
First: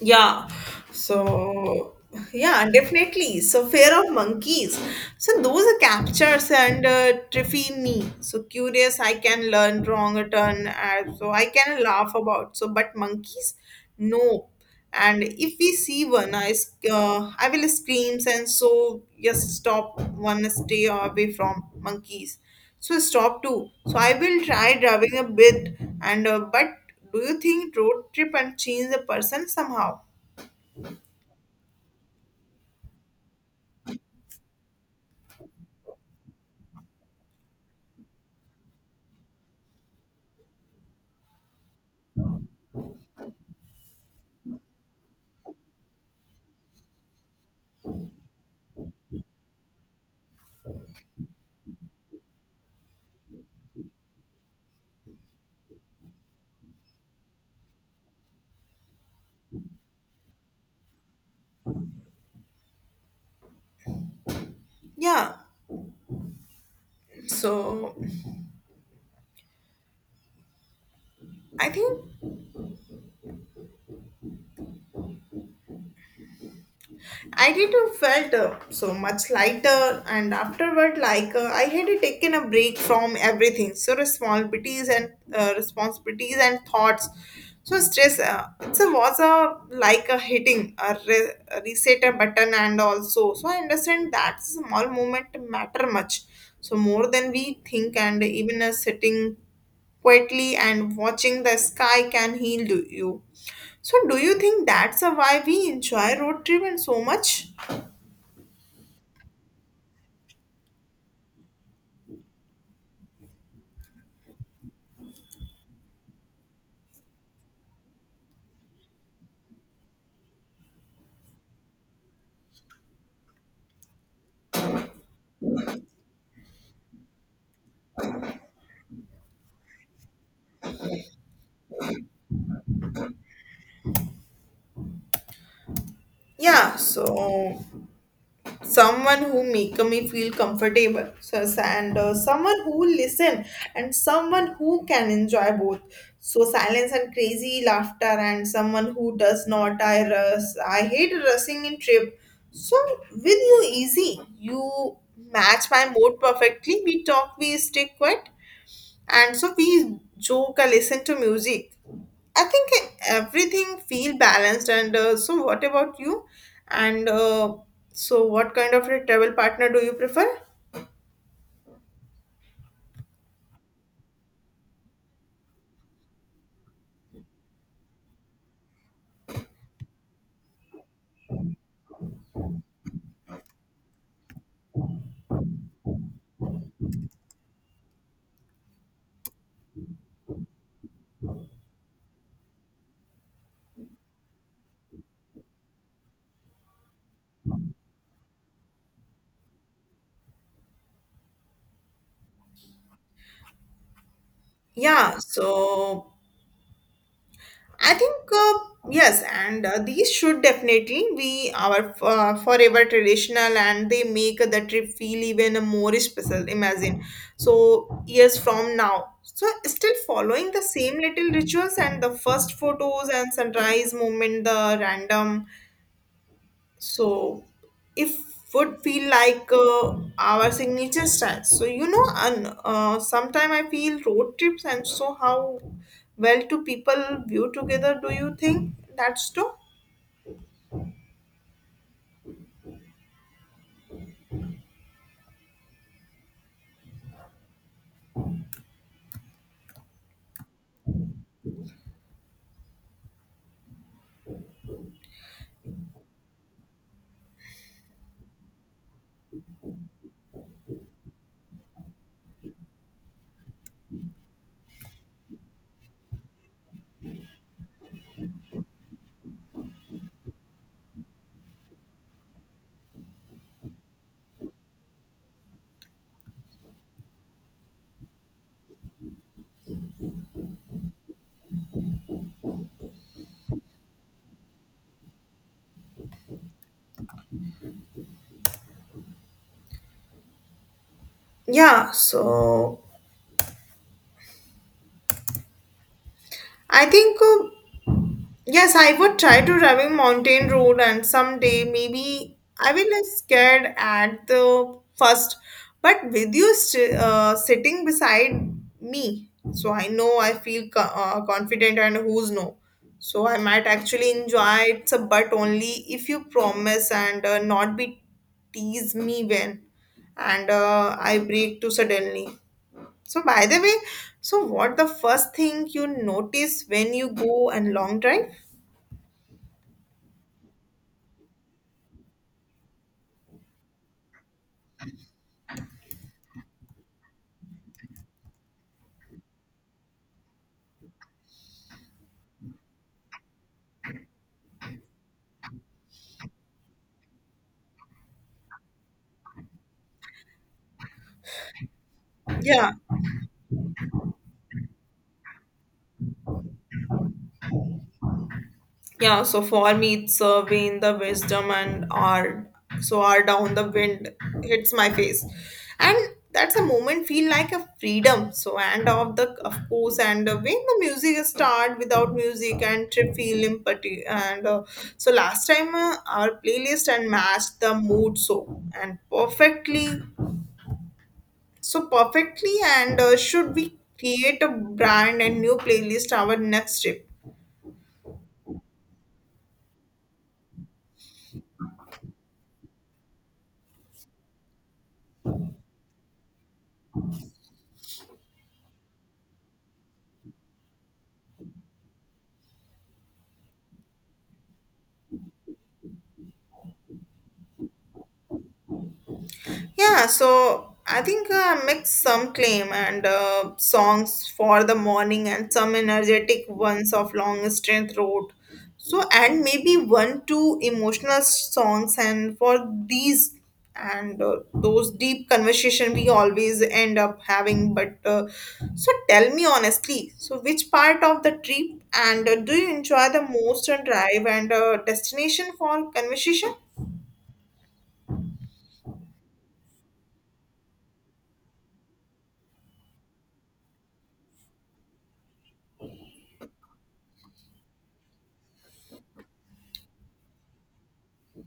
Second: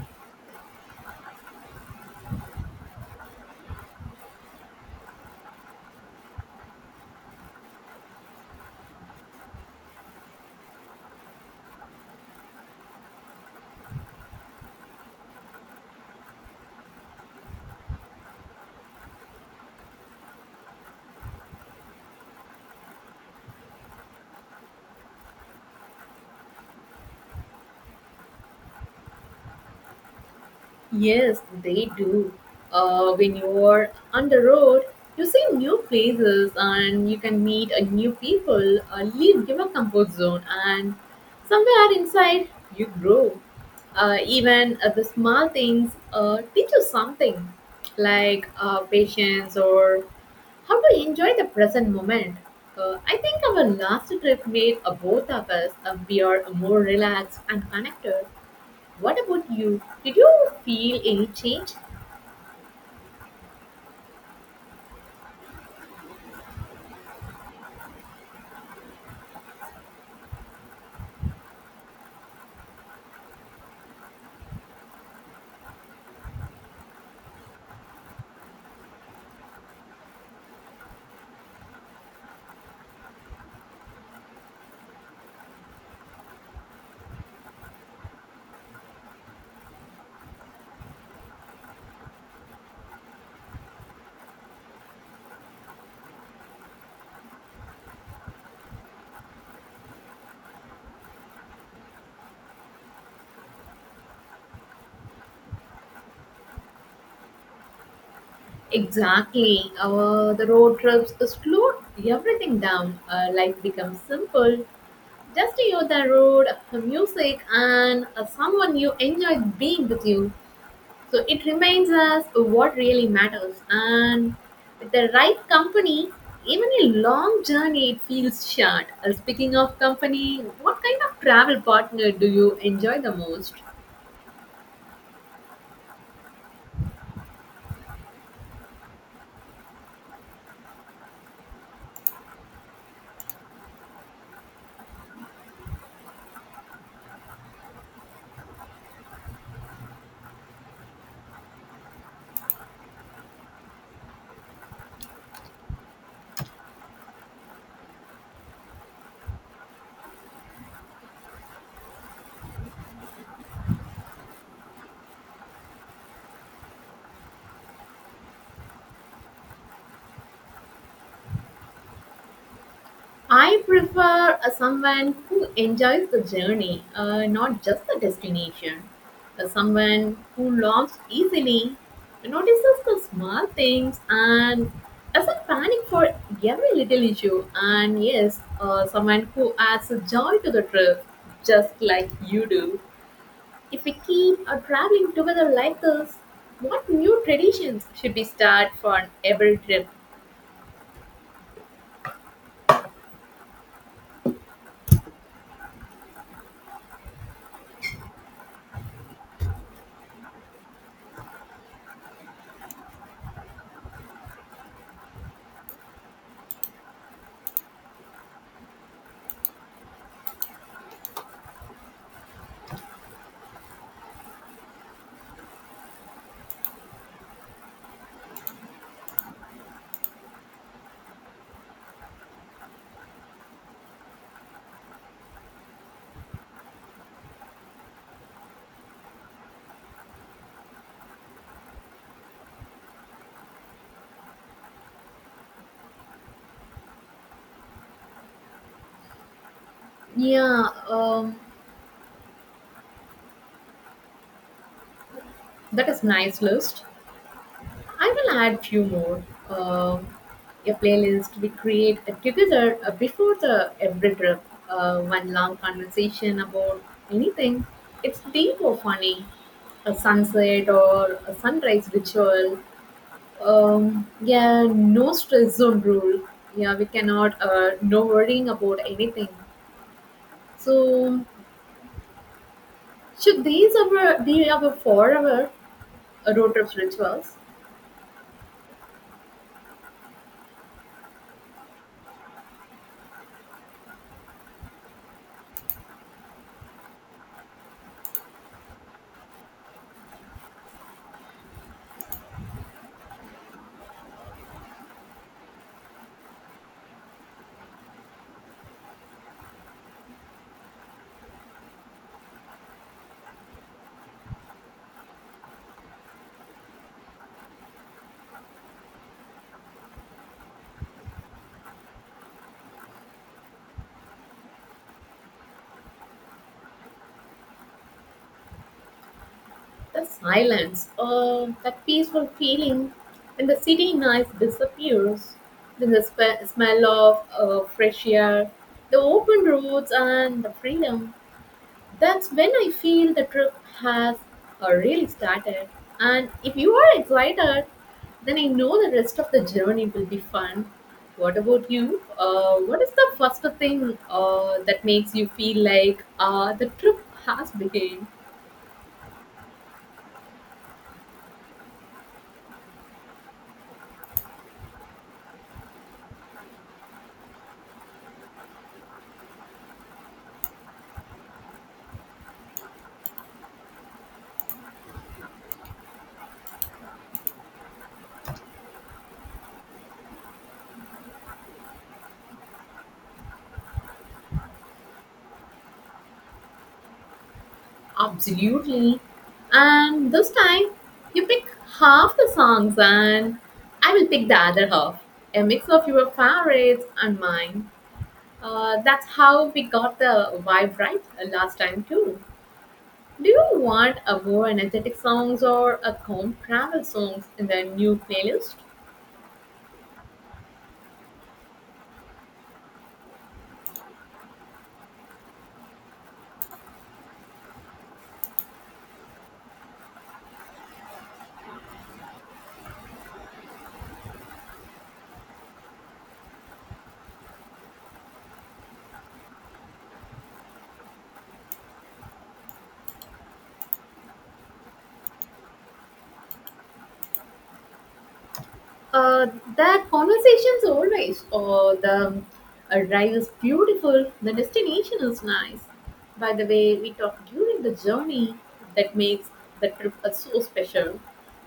Speaker 1: Yeah. So, yeah, definitely. So, fear of monkeys. So, those are captures and terrify me. So, curious, I can learn wrong a turn. So, I can laugh about. So, but monkeys, no. And if we see one, I will screams and so just stop one stay away from monkeys. So stop too. So I will try driving a bit, and but do you think road trip and change the person somehow?
Speaker 2: Yes, they do. When you're on the road, you see new places and you can meet a new people, leave your comfort zone, and somewhere inside you grow. Even the small things teach you something like patience or how to enjoy the present moment. I think our last trip made both of us we are more relaxed and connected. What about you? Did you feel any change?
Speaker 1: Yeah. So I think I did felt so much lighter, and afterward, like I had taken a break from everything. So responsibilities and thoughts. So stress. It's a was a like a hitting a reset a button, and also so I understand that small moment matter much. So more than we think, and even a sitting quietly and watching the sky can heal you. So, do you think that's a why we enjoy road trip tripping so much?
Speaker 2: Exactly. The road trips slowed everything down. Life becomes simple. Just you the road, the music, and someone you enjoy being with you. So it reminds us what really matters. And with the right company, even a long journey it feels short. Speaking of company, what kind of travel partner do you enjoy the most?
Speaker 1: Yeah, so someone who make me feel comfortable, so, and someone who listen, and someone who can enjoy both. So silence and crazy laughter, and someone who does not. I rush. I hate rushing in trip. So with you easy, you match my mood perfectly. We talk, we stay quiet, and so we joke and listen to music. I think everything feel balanced. And so, what about you? And so, what kind of a travel partner do you prefer?
Speaker 2: I prefer someone who enjoys the journey, not just the destination. Someone who laughs easily, notices the small things, and doesn't panic for every little issue. And yes, someone who adds a joy to the trip, just like you do. If we keep traveling together like this, what new traditions should we start for every trip?
Speaker 1: Yeah. So I think yes, and these should definitely be our forever traditional, and they make the trip feel even more special. Imagine, so years from now, so still following the same little rituals and the first photos and sunrise moment, the random so if would feel like our signature style. So and sometime I feel road trips and so how well do people view together? Do you think that's true?
Speaker 2: Yeah, that is nice list. I will add few more. Um a playlist we create together before the every trip. One long conversation about anything. It's deep or funny. A sunset or a sunrise ritual. Yeah, no stress zone rule. Yeah, we cannot. No worrying about anything. So should these our be our forever road trip rituals?
Speaker 1: Yeah. So I think. Yes, I would try to driving mountain road and someday maybe I will be scared at the first, but with you sitting beside me, so I know I feel confident and who's no. So I might actually enjoy it, but only if you promise and not be tease me when and I break too suddenly. So by the way, so what the first thing you notice when you go and long drive?
Speaker 2: The silence, that peaceful feeling when the city night disappears, then the smell of fresh air, the open roads, and the freedom. That's when I feel the trip has really started. And if you are excited, then I know the rest of the journey will be fun. What about you?
Speaker 1: Yeah,
Speaker 2: What is the first thing that makes you feel like the trip has begun?
Speaker 1: yeah. So fall meets wane the wisdom and R. So R down the wind hits my face, and that's a moment feel like a freedom. So and of course and when the music start without music and trip feel empty and so last time our playlist and matched the mood so and perfectly and should we create a brand and new playlist our next trip?
Speaker 2: Absolutely. And this time, you pick half the songs, and I will pick the other half. A mix of your favorites and mine. That's how we got the vibe right last time too. Do you want a more energetic songs or a calm travel songs in the new playlist?
Speaker 1: Yeah, so I think mix some claim and songs for the morning and some energetic ones of long strength road. So and maybe one two emotional songs and for these and those deep conversation we always end up having. But so tell me honestly, so which part of the trip and do you enjoy the most and drive and destination for conversation?
Speaker 2: Uh, that conversation's always, oh, the arrive is beautiful, the destination is nice. By the way, we talk during the journey that makes the trip so special.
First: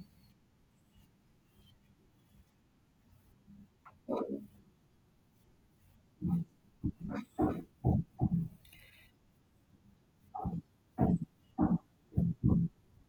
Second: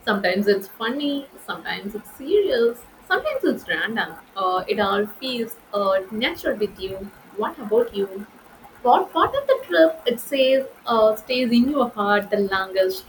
Speaker 2: Sometimes it's funny, sometimes it's serious, sometimes it's random. It all feels natural with you. What about you? What part of the trip it says stays in your heart the longest?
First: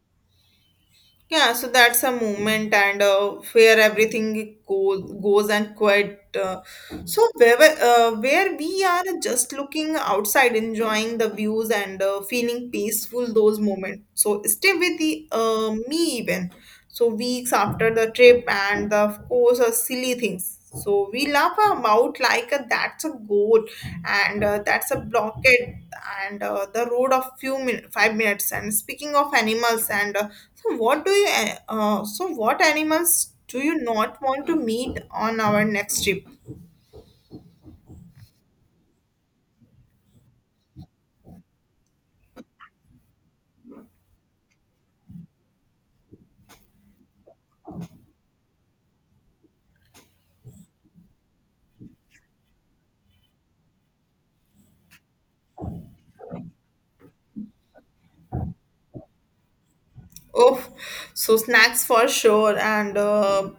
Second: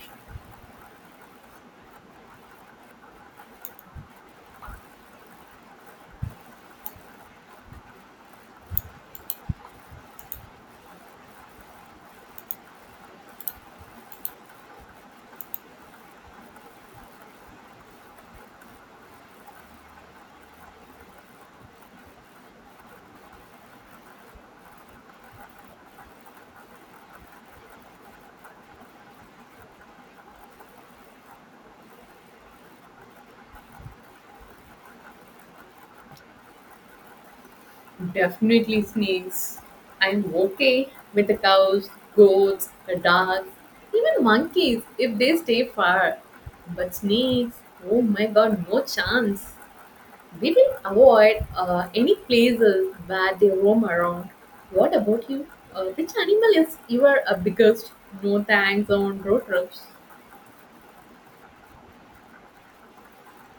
Speaker 1: Yeah, so that's a movement and where everything goes and quiet. So where we are just looking outside, enjoying the views and feeling peaceful those moments. So stay with me even. So weeks after the trip, and of course, silly things. So we laugh our mouth like that's a goal, and that's a blockade, and the road of few 5 minutes. And speaking of animals, and so what do you? So what animals do you not want to meet on our next trip?
Speaker 2: Definitely snakes. I'm okay with the cows, goats, the dogs, even monkeys if they stay far. But snakes, oh my god, no chance. We will avoid any places where they roam around. What about you? Which animal is your biggest no thanks on road trips?
Speaker 1: Oh, so snacks for sure, and uh,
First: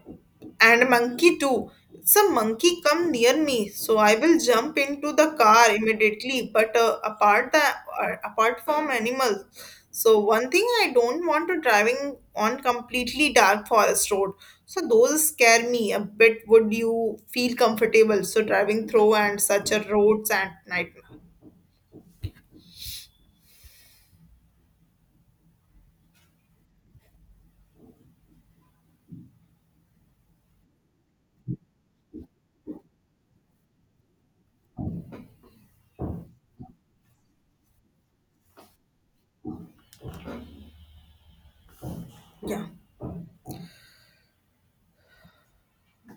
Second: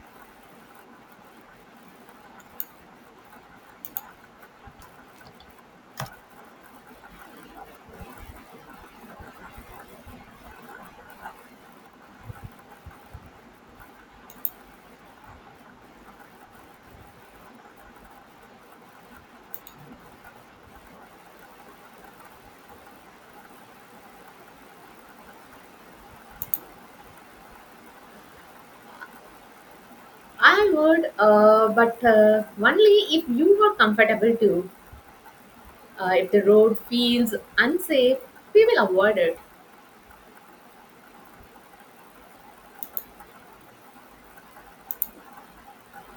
Speaker 1: and monkey too. Some monkey come near me, so I will jump into the car immediately. But apart from animals, so one thing I don't want to driving on completely dark forest road. So those scare me a bit. Would you feel comfortable? So driving through and such a roads and night.
Speaker 2: I would, but only if you are comfortable too. If the road feels unsafe, we will avoid it.
Speaker 1: Yeah.